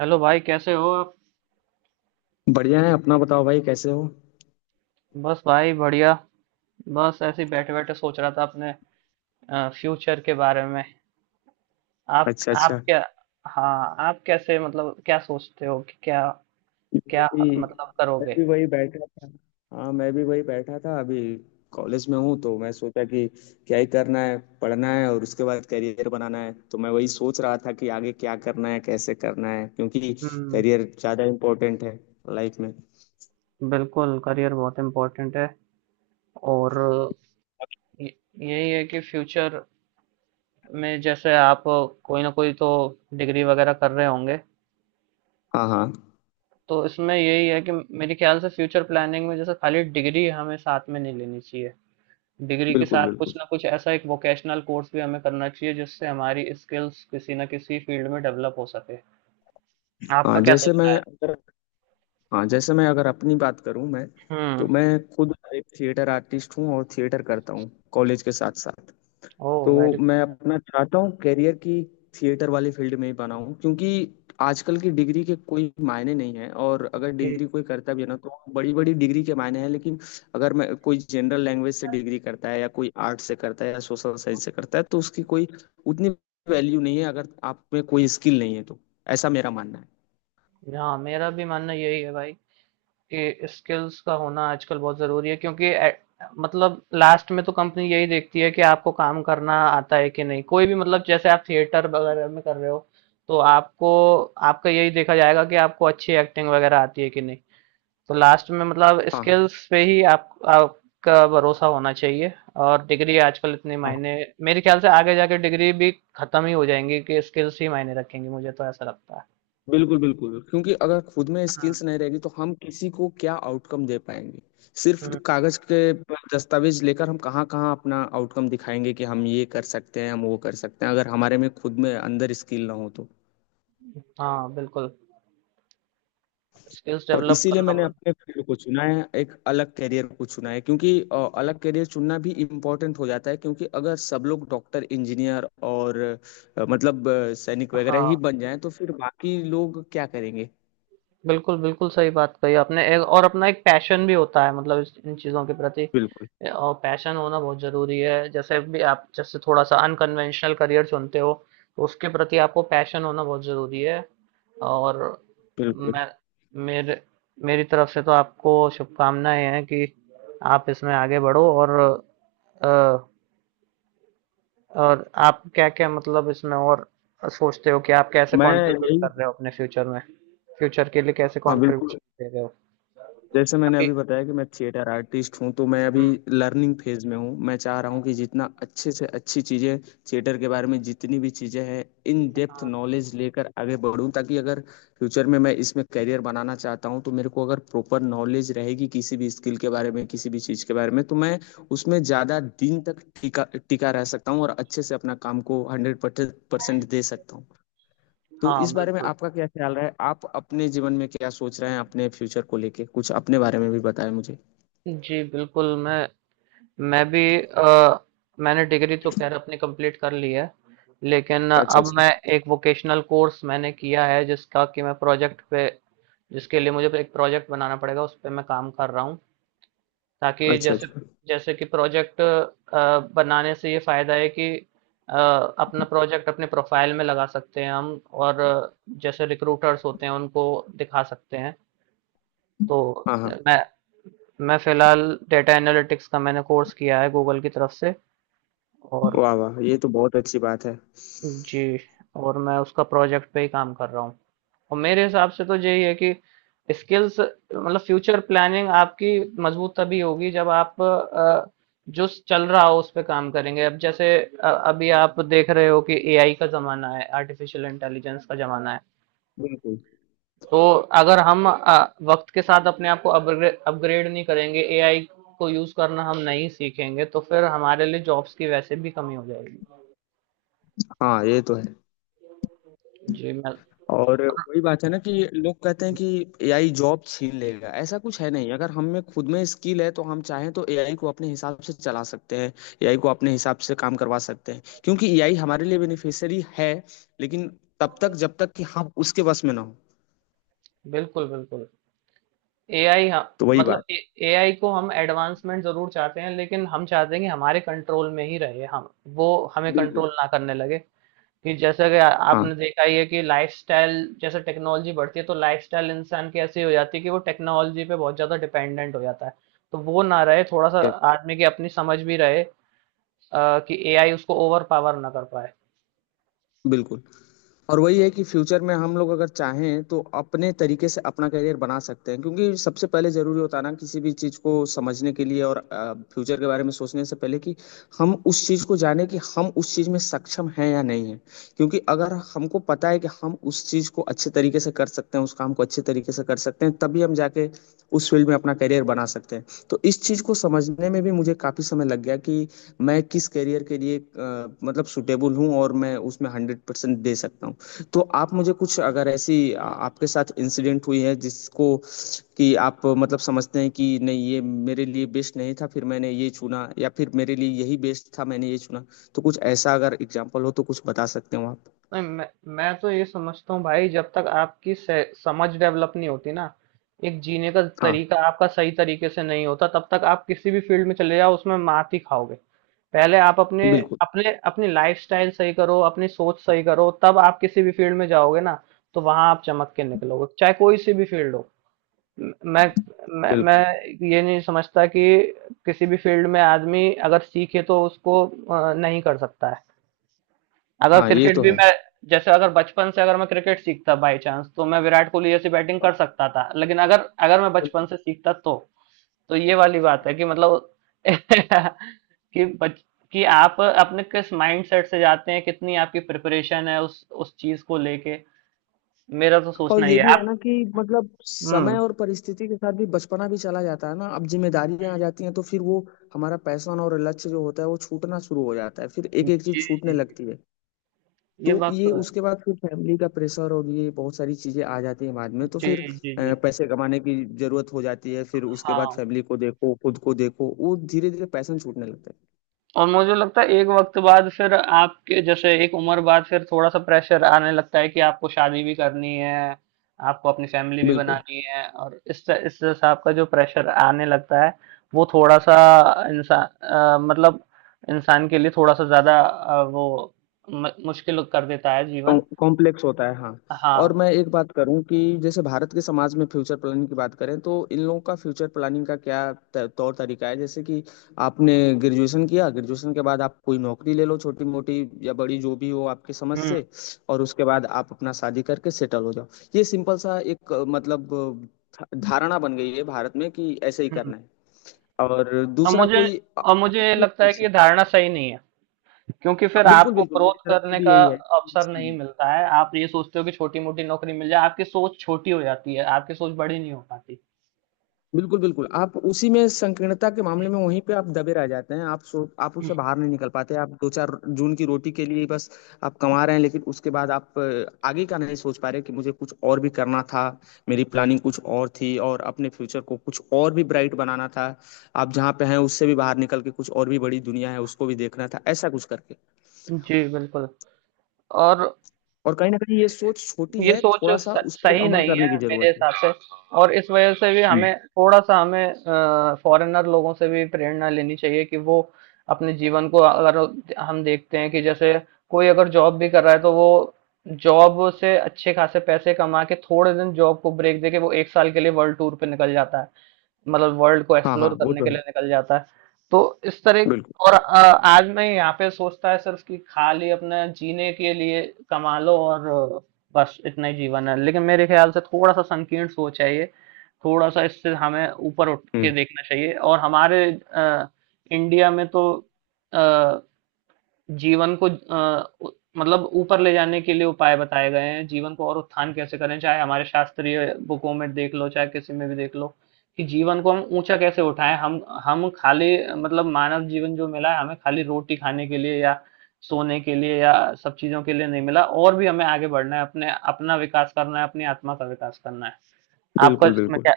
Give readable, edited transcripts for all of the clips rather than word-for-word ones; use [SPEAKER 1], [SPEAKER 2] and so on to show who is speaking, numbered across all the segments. [SPEAKER 1] Hello भाई कैसे हो आप।
[SPEAKER 2] बढ़िया है। अपना बताओ भाई, कैसे हो?
[SPEAKER 1] बस भाई बढ़िया। बस ऐसे ही बैठे बैठे सोच रहा था अपने फ्यूचर के बारे में। आप
[SPEAKER 2] अच्छा
[SPEAKER 1] आप
[SPEAKER 2] अच्छा।
[SPEAKER 1] क्या। हाँ आप कैसे मतलब क्या सोचते हो कि क्या।
[SPEAKER 2] मैं
[SPEAKER 1] क्या
[SPEAKER 2] भी
[SPEAKER 1] मतलब
[SPEAKER 2] मैं
[SPEAKER 1] करोगे।
[SPEAKER 2] भी वही बैठा था। हाँ, मैं भी वही बैठा था। अभी कॉलेज में हूँ तो मैं सोचा कि क्या ही करना है, पढ़ना है और उसके बाद करियर बनाना है। तो मैं वही सोच रहा था कि आगे क्या करना है, कैसे करना है, क्योंकि
[SPEAKER 1] हम्म।
[SPEAKER 2] करियर ज़्यादा इम्पोर्टेंट है लाइफ में।
[SPEAKER 1] बिल्कुल करियर बहुत इम्पोर्टेंट है। और य- यही है कि फ्यूचर में जैसे आप कोई ना कोई तो डिग्री वगैरह कर रहे होंगे।
[SPEAKER 2] हाँ हाँ।
[SPEAKER 1] तो इसमें यही है कि मेरे ख्याल से फ्यूचर प्लानिंग में जैसे खाली डिग्री हमें साथ में नहीं लेनी चाहिए। डिग्री के
[SPEAKER 2] बिल्कुल
[SPEAKER 1] साथ कुछ
[SPEAKER 2] बिल्कुल।
[SPEAKER 1] ना कुछ ऐसा एक वोकेशनल कोर्स भी हमें करना चाहिए, जिससे हमारी स्किल्स किसी न किसी फील्ड में डेवलप हो सके। आपका
[SPEAKER 2] हाँ
[SPEAKER 1] क्या
[SPEAKER 2] जैसे
[SPEAKER 1] सोचना
[SPEAKER 2] मैं
[SPEAKER 1] है?
[SPEAKER 2] अगर हाँ, जैसे मैं अगर अपनी बात करूँ, मैं तो
[SPEAKER 1] हुँ।
[SPEAKER 2] मैं खुद एक थिएटर आर्टिस्ट हूँ और थिएटर करता हूँ कॉलेज के साथ साथ।
[SPEAKER 1] ओह!
[SPEAKER 2] तो
[SPEAKER 1] वेरी
[SPEAKER 2] मैं
[SPEAKER 1] गुड।
[SPEAKER 2] अपना चाहता हूँ कैरियर की थिएटर वाले फील्ड में ही बनाऊँ, क्योंकि आजकल की डिग्री के कोई मायने नहीं है। और अगर
[SPEAKER 1] जी।
[SPEAKER 2] डिग्री कोई करता भी है ना तो बड़ी बड़ी डिग्री के मायने हैं, लेकिन अगर मैं कोई जनरल लैंग्वेज से डिग्री करता है या कोई आर्ट से करता है या सोशल साइंस से करता है तो उसकी कोई उतनी वैल्यू नहीं है, अगर आप में कोई स्किल नहीं है तो। ऐसा मेरा मानना है।
[SPEAKER 1] हाँ, मेरा भी मानना यही है भाई कि स्किल्स का होना आजकल बहुत ज़रूरी है क्योंकि ए मतलब लास्ट में तो कंपनी यही देखती है कि आपको काम करना आता है कि नहीं। कोई भी मतलब जैसे आप थिएटर वगैरह में कर रहे हो, तो आपको आपका यही देखा जाएगा कि आपको अच्छी एक्टिंग वगैरह आती है कि नहीं। तो लास्ट में मतलब
[SPEAKER 2] हाँ
[SPEAKER 1] स्किल्स पे ही आप आपका भरोसा होना चाहिए। और डिग्री आजकल इतनी
[SPEAKER 2] हाँ।
[SPEAKER 1] मायने, मेरे ख्याल से आगे जाके डिग्री भी खत्म ही हो जाएंगी कि स्किल्स ही मायने रखेंगी, मुझे तो ऐसा लगता है।
[SPEAKER 2] बिल्कुल बिल्कुल, क्योंकि अगर खुद में
[SPEAKER 1] हम्म।
[SPEAKER 2] स्किल्स नहीं रहेगी तो हम किसी को क्या आउटकम दे पाएंगे। सिर्फ
[SPEAKER 1] हम्म।
[SPEAKER 2] कागज के दस्तावेज लेकर हम कहाँ कहाँ अपना आउटकम दिखाएंगे कि हम ये कर सकते हैं, हम वो कर सकते हैं, अगर हमारे में खुद में अंदर स्किल ना हो तो।
[SPEAKER 1] हाँ बिल्कुल, स्किल्स
[SPEAKER 2] और
[SPEAKER 1] डेवलप
[SPEAKER 2] इसीलिए
[SPEAKER 1] करना
[SPEAKER 2] मैंने
[SPEAKER 1] बहुत।
[SPEAKER 2] अपने फील्ड को चुना है, एक अलग करियर को चुना है, क्योंकि अलग करियर चुनना भी इम्पोर्टेंट हो जाता है, क्योंकि अगर सब लोग डॉक्टर इंजीनियर और मतलब सैनिक वगैरह ही
[SPEAKER 1] हाँ
[SPEAKER 2] बन जाएं तो फिर बाकी लोग क्या करेंगे।
[SPEAKER 1] बिल्कुल, बिल्कुल सही बात कही आपने। ए और अपना एक पैशन भी होता है मतलब इस इन चीज़ों के प्रति।
[SPEAKER 2] बिल्कुल
[SPEAKER 1] और पैशन होना बहुत ज़रूरी है। जैसे भी आप जैसे थोड़ा-सा अनकन्वेंशनल करियर चुनते हो, तो उसके प्रति आपको पैशन होना बहुत ज़रूरी है। और
[SPEAKER 2] बिल्कुल।
[SPEAKER 1] मैं मेरे मेरी तरफ से तो आपको शुभकामनाएँ हैं कि आप इसमें आगे बढ़ो। और अ और आप क्या-क्या मतलब इसमें और सोचते हो कि आप कैसे
[SPEAKER 2] मैं
[SPEAKER 1] कंट्रीब्यूट
[SPEAKER 2] यही
[SPEAKER 1] कर रहे हो अपने फ्यूचर में? फ्यूचर के लिए कैसे
[SPEAKER 2] हाँ बिल्कुल।
[SPEAKER 1] कंट्रीब्यूशन दे रहे हो?
[SPEAKER 2] जैसे मैंने
[SPEAKER 1] अभी।
[SPEAKER 2] अभी बताया कि मैं थिएटर आर्टिस्ट हूँ तो मैं अभी
[SPEAKER 1] हुँ,
[SPEAKER 2] लर्निंग फेज में हूँ। मैं चाह रहा हूँ कि जितना अच्छे से अच्छी चीज़ें, थिएटर के बारे में जितनी भी चीज़ें हैं, इन डेप्थ
[SPEAKER 1] हाँ,
[SPEAKER 2] नॉलेज लेकर आगे बढ़ूँ, ताकि अगर फ्यूचर में मैं इसमें करियर बनाना चाहता हूँ तो मेरे को अगर प्रॉपर नॉलेज रहेगी किसी भी स्किल के बारे में, किसी भी चीज़ के बारे में, तो मैं उसमें ज़्यादा दिन तक टिका टिका रह सकता हूँ और अच्छे से अपना काम को 100% दे सकता हूँ। तो
[SPEAKER 1] हाँ,
[SPEAKER 2] इस बारे में
[SPEAKER 1] बिल्कुल।
[SPEAKER 2] आपका क्या ख्याल रहा है? आप अपने जीवन में क्या सोच रहे हैं, अपने फ्यूचर को लेके? कुछ अपने बारे में भी बताएं मुझे।
[SPEAKER 1] जी, बिल्कुल, मैं भी, मैंने डिग्री तो ख़ैर अपनी कंप्लीट कर ली है, लेकिन
[SPEAKER 2] अच्छा
[SPEAKER 1] अब
[SPEAKER 2] अच्छा।
[SPEAKER 1] मैं एक वोकेशनल कोर्स मैंने किया है जिसका कि मैं प्रोजेक्ट पे, जिसके लिए मुझे एक प्रोजेक्ट बनाना पड़ेगा, उस पे मैं काम कर रहा हूँ। ताकि
[SPEAKER 2] अच्छा
[SPEAKER 1] जैसे
[SPEAKER 2] अच्छा।
[SPEAKER 1] जैसे कि प्रोजेक्ट बनाने से ये फायदा है कि, अ, अपना प्रोजेक्ट अपने प्रोफाइल में लगा सकते हैं हम। और जैसे रिक्रूटर्स होते हैं उनको दिखा सकते हैं। तो
[SPEAKER 2] हाँ हाँ।
[SPEAKER 1] मैं मैं फिलहाल डेटा एनालिटिक्स का मैंने कोर्स किया है गूगल की तरफ से। और
[SPEAKER 2] वाह वाह, ये तो बहुत अच्छी बात है।
[SPEAKER 1] जी, और मैं उसका प्रोजेक्ट पे ही काम कर रहा हूँ। और मेरे हिसाब से तो यही है कि स्किल्स मतलब फ्यूचर प्लानिंग आपकी मजबूत तभी होगी जब आप, जो चल रहा हो उस पे काम करेंगे। अब जैसे अभी आप देख रहे हो कि एआई का जमाना है, आर्टिफिशियल इंटेलिजेंस का जमाना है।
[SPEAKER 2] बिल्कुल।
[SPEAKER 1] तो अगर हम वक्त के साथ अपने आप को अपग्रेड अपग्रेड नहीं करेंगे, एआई को यूज करना हम नहीं सीखेंगे, तो फिर हमारे लिए जॉब्स की वैसे भी कमी हो जाएगी।
[SPEAKER 2] हाँ, ये तो है।
[SPEAKER 1] जी मैं,
[SPEAKER 2] और वही बात है ना कि लोग कहते हैं कि एआई जॉब छीन लेगा, ऐसा कुछ है नहीं। अगर हम में खुद में स्किल है तो हम चाहें तो एआई को अपने हिसाब से चला सकते हैं, एआई को अपने हिसाब से काम करवा सकते हैं, क्योंकि एआई हमारे लिए बेनिफिशियरी है। लेकिन तब तक, जब तक कि हम उसके वश में ना हो।
[SPEAKER 1] बिल्कुल बिल्कुल। एआई हाँ,
[SPEAKER 2] तो वही
[SPEAKER 1] मतलब
[SPEAKER 2] बात।
[SPEAKER 1] एआई को हम एडवांसमेंट जरूर चाहते हैं लेकिन हम चाहते हैं कि हमारे कंट्रोल में ही रहे, हम वो, हमें कंट्रोल
[SPEAKER 2] बिल्कुल।
[SPEAKER 1] ना करने लगे। कि जैसे कि
[SPEAKER 2] हाँ।
[SPEAKER 1] आपने देखा ही है कि लाइफस्टाइल, जैसे टेक्नोलॉजी बढ़ती है तो लाइफस्टाइल इंसान की ऐसी हो जाती है कि वो टेक्नोलॉजी पे बहुत ज्यादा डिपेंडेंट हो जाता है। तो वो ना रहे थोड़ा सा,
[SPEAKER 2] यस।
[SPEAKER 1] आदमी की अपनी समझ भी रहे, कि एआई उसको ओवर पावर ना कर पाए।
[SPEAKER 2] बिल्कुल। और वही है कि फ्यूचर में हम लोग अगर चाहें तो अपने तरीके से अपना करियर बना सकते हैं, क्योंकि सबसे पहले जरूरी होता है ना किसी भी चीज को समझने के लिए, और फ्यूचर के बारे में सोचने से पहले, कि हम उस चीज को जाने कि हम उस चीज में सक्षम हैं या नहीं है। क्योंकि अगर हमको पता है कि हम उस चीज को अच्छे तरीके से कर सकते हैं, उस काम को अच्छे तरीके से कर सकते हैं, तभी हम जाके उस फील्ड में अपना करियर बना सकते हैं। तो इस चीज को समझने में भी मुझे काफी समय लग गया कि मैं किस करियर के लिए मतलब सुटेबल हूँ और मैं उसमें 100% दे सकता हूँ। तो आप मुझे कुछ अगर ऐसी आपके साथ इंसिडेंट हुई है जिसको कि आप मतलब समझते हैं कि नहीं, ये मेरे लिए बेस्ट नहीं था, फिर मैंने ये चुना, या फिर मेरे लिए यही बेस्ट था, मैंने ये चुना, तो कुछ ऐसा अगर एग्जाम्पल हो तो कुछ बता सकते हो आप?
[SPEAKER 1] नहीं, मैं तो ये समझता हूँ भाई, जब तक आपकी समझ डेवलप नहीं होती ना, एक जीने का
[SPEAKER 2] हाँ
[SPEAKER 1] तरीका आपका सही तरीके से नहीं होता, तब तक आप किसी भी फील्ड में चले जाओ उसमें मात ही खाओगे। पहले आप अपने
[SPEAKER 2] बिल्कुल।
[SPEAKER 1] अपने अपनी लाइफस्टाइल सही करो, अपनी सोच सही करो, तब आप किसी भी फील्ड में जाओगे ना, तो वहां आप चमक के निकलोगे चाहे कोई सी भी फील्ड हो। म- मैं मैं
[SPEAKER 2] बिल्कुल।
[SPEAKER 1] ये नहीं समझता कि किसी भी फील्ड में आदमी अगर सीखे तो उसको, नहीं कर सकता है। अगर
[SPEAKER 2] हाँ, ये
[SPEAKER 1] क्रिकेट
[SPEAKER 2] तो
[SPEAKER 1] भी
[SPEAKER 2] है।
[SPEAKER 1] मैं, जैसे अगर बचपन से अगर मैं क्रिकेट सीखता बाय चांस तो मैं विराट कोहली जैसी बैटिंग कर सकता था, लेकिन अगर, अगर मैं बचपन
[SPEAKER 2] बिल्कुल।
[SPEAKER 1] से सीखता तो ये वाली बात है कि मतलब कि बच कि आप अपने किस माइंड सेट से जाते हैं, कितनी आपकी प्रिपरेशन है उस चीज को लेके। मेरा तो
[SPEAKER 2] और
[SPEAKER 1] सोचना ही
[SPEAKER 2] ये
[SPEAKER 1] है
[SPEAKER 2] भी है
[SPEAKER 1] आप।
[SPEAKER 2] ना कि मतलब
[SPEAKER 1] हम्म।
[SPEAKER 2] समय और परिस्थिति के साथ भी बचपना भी चला जाता है ना, अब जिम्मेदारियां आ जाती हैं, तो फिर वो हमारा पैशन और लक्ष्य जो होता है वो छूटना शुरू हो जाता है, फिर एक एक
[SPEAKER 1] जी
[SPEAKER 2] चीज छूटने
[SPEAKER 1] जी जी।
[SPEAKER 2] लगती है। तो
[SPEAKER 1] ये बात
[SPEAKER 2] ये
[SPEAKER 1] तो है।
[SPEAKER 2] उसके बाद फिर फैमिली का प्रेशर और ये बहुत सारी चीजें आ जाती हैं बाद में, तो
[SPEAKER 1] जी
[SPEAKER 2] फिर
[SPEAKER 1] जी जी।
[SPEAKER 2] पैसे कमाने की जरूरत हो जाती है, फिर उसके बाद
[SPEAKER 1] हाँ,
[SPEAKER 2] फैमिली को देखो, खुद को देखो, वो धीरे धीरे पैशन छूटने लगता है।
[SPEAKER 1] और मुझे लगता है एक वक्त बाद फिर आपके जैसे एक उम्र बाद फिर थोड़ा-सा प्रेशर आने लगता है कि आपको शादी भी करनी है, आपको अपनी फैमिली भी
[SPEAKER 2] बिल्कुल।
[SPEAKER 1] बनानी है, और इस हिसाब का जो प्रेशर आने लगता है, वो थोड़ा-सा, इंसा अ, मतलब इंसान के लिए थोड़ा-सा ज़्यादा, वो म मुश्किल कर देता है जीवन।
[SPEAKER 2] कॉम्प्लेक्स होता है हाँ। और
[SPEAKER 1] हाँ।
[SPEAKER 2] मैं एक बात करूं कि जैसे भारत के समाज में फ्यूचर प्लानिंग की बात करें तो इन लोगों का फ्यूचर प्लानिंग का क्या तौर तरीका है? जैसे कि आपने ग्रेजुएशन किया, ग्रेजुएशन के बाद आप कोई नौकरी ले लो, छोटी मोटी या बड़ी जो भी हो आपकी समझ
[SPEAKER 1] हुँ,
[SPEAKER 2] से, और उसके बाद आप अपना शादी करके सेटल हो जाओ। ये सिंपल सा एक मतलब धारणा बन गई है भारत में कि ऐसे ही
[SPEAKER 1] हुँ।
[SPEAKER 2] करना है और
[SPEAKER 1] और
[SPEAKER 2] दूसरा
[SPEAKER 1] मुझे
[SPEAKER 2] कोई।
[SPEAKER 1] और मुझे लगता है कि ये धारणा सही नहीं है। क्योंकि फिर
[SPEAKER 2] बिल्कुल
[SPEAKER 1] आपको
[SPEAKER 2] बिल्कुल, मेरी
[SPEAKER 1] ग्रोथ
[SPEAKER 2] तरफ से
[SPEAKER 1] करने
[SPEAKER 2] भी
[SPEAKER 1] का
[SPEAKER 2] यही है।
[SPEAKER 1] अवसर
[SPEAKER 2] सही नहीं।
[SPEAKER 1] नहीं मिलता है, आप ये सोचते हो कि छोटी मोटी नौकरी मिल जाए, आपकी सोच छोटी हो जाती है, आपकी सोच बड़ी नहीं हो पाती।
[SPEAKER 2] बिल्कुल बिल्कुल। आप उसी में संकीर्णता के मामले में वहीं पे आप दबे रह जाते हैं, आप सो आप उससे बाहर नहीं निकल पाते, आप दो चार जून की रोटी के लिए ही बस आप कमा रहे हैं, लेकिन उसके बाद आप आगे का नहीं सोच पा रहे कि मुझे कुछ और भी करना था, मेरी प्लानिंग कुछ और थी, और अपने फ्यूचर को कुछ और भी ब्राइट बनाना था, आप जहाँ पे हैं उससे भी बाहर निकल के कुछ और भी बड़ी दुनिया है उसको भी देखना था, ऐसा कुछ करके।
[SPEAKER 1] जी बिल्कुल, और
[SPEAKER 2] और कहीं ना कहीं ये सोच छोटी
[SPEAKER 1] ये
[SPEAKER 2] है,
[SPEAKER 1] सोच
[SPEAKER 2] थोड़ा सा उस पर
[SPEAKER 1] सही
[SPEAKER 2] अमल
[SPEAKER 1] नहीं
[SPEAKER 2] करने
[SPEAKER 1] है
[SPEAKER 2] की
[SPEAKER 1] मेरे
[SPEAKER 2] जरूरत है।
[SPEAKER 1] हिसाब से। और इस वजह से भी
[SPEAKER 2] हम्म।
[SPEAKER 1] हमें थोड़ा सा हमें फॉरेनर लोगों से भी प्रेरणा लेनी चाहिए कि वो अपने जीवन को अगर, हम देखते हैं कि जैसे कोई अगर जॉब भी कर रहा है तो वो जॉब से अच्छे खासे पैसे कमा के थोड़े दिन जॉब को ब्रेक दे के वो एक साल के लिए वर्ल्ड टूर पे निकल जाता है, मतलब वर्ल्ड को
[SPEAKER 2] हाँ हाँ,
[SPEAKER 1] एक्सप्लोर
[SPEAKER 2] वो
[SPEAKER 1] करने
[SPEAKER 2] तो
[SPEAKER 1] के लिए
[SPEAKER 2] है।
[SPEAKER 1] निकल जाता है। तो इस तरह,
[SPEAKER 2] बिल्कुल।
[SPEAKER 1] और आज मैं यहाँ पे सोचता है सिर्फ कि खाली अपने जीने के लिए कमा लो और, अ, बस इतना ही जीवन है, लेकिन मेरे ख्याल से थोड़ा सा संकीर्ण सोच है ये। थोड़ा सा इससे हमें ऊपर उठ के
[SPEAKER 2] हम्म।
[SPEAKER 1] देखना चाहिए। और हमारे अ, इंडिया में तो अ, जीवन को अ, उ मतलब ऊपर ले जाने के लिए उपाय बताए गए हैं, जीवन को और उत्थान कैसे करें, चाहे हमारे शास्त्रीय बुकों में देख लो, चाहे किसी में भी देख लो, कि जीवन को हम ऊँचा कैसे उठाएँ। हम खाली मतलब मानव जीवन जो मिला है, हमें खाली रोटी खाने के लिए या सोने के लिए या सब चीज़ों के लिए नहीं मिला, और भी हमें आगे बढ़ना है, अपने अपना विकास करना है, अपनी आत्मा का विकास करना है। आपका
[SPEAKER 2] बिल्कुल
[SPEAKER 1] इसमें
[SPEAKER 2] बिल्कुल।
[SPEAKER 1] क्या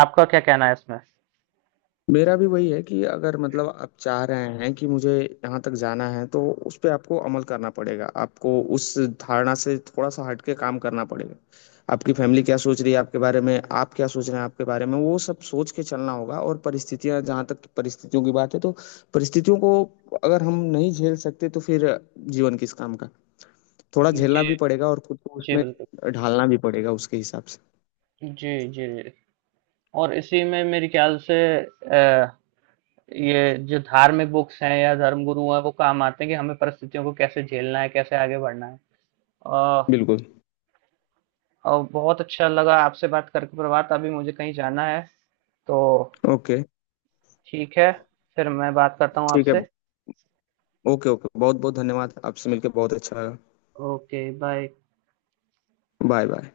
[SPEAKER 1] आपका क्या कहना है इसमें?
[SPEAKER 2] मेरा भी वही है कि अगर मतलब आप चाह रहे हैं कि मुझे यहाँ तक जाना है तो उस पे आपको अमल करना पड़ेगा, आपको उस धारणा से थोड़ा सा हट के काम करना पड़ेगा। आपकी फैमिली क्या सोच रही है आपके बारे में, आप क्या सोच रहे हैं आपके बारे में, वो सब सोच के चलना होगा। और परिस्थितियां, जहाँ तक परिस्थितियों की बात है तो परिस्थितियों को अगर हम नहीं झेल सकते तो फिर जीवन किस काम का। थोड़ा झेलना
[SPEAKER 1] जी,
[SPEAKER 2] भी पड़ेगा और खुद को
[SPEAKER 1] जी,
[SPEAKER 2] उसमें
[SPEAKER 1] बिल्कुल।
[SPEAKER 2] ढालना भी पड़ेगा उसके हिसाब से।
[SPEAKER 1] जी, जी। जी। और इसी में मेरे ख्याल से अ ये जो धार्मिक बुक्स हैं या धर्म गुरु हैं वो काम आते हैं कि हमें परिस्थितियों को कैसे झेलना है, कैसे आगे बढ़ना है। और,
[SPEAKER 2] बिल्कुल।
[SPEAKER 1] और बहुत अच्छा लगा आपसे बात करके प्रभात, अभी मुझे कहीं जाना है तो,
[SPEAKER 2] ओके,
[SPEAKER 1] ठीक है, फिर मैं बात करता हूँ
[SPEAKER 2] ठीक है।
[SPEAKER 1] आपसे।
[SPEAKER 2] ओके ओके, बहुत बहुत धन्यवाद, आपसे मिलकर बहुत अच्छा लगा।
[SPEAKER 1] Okay bye.
[SPEAKER 2] Bye bye.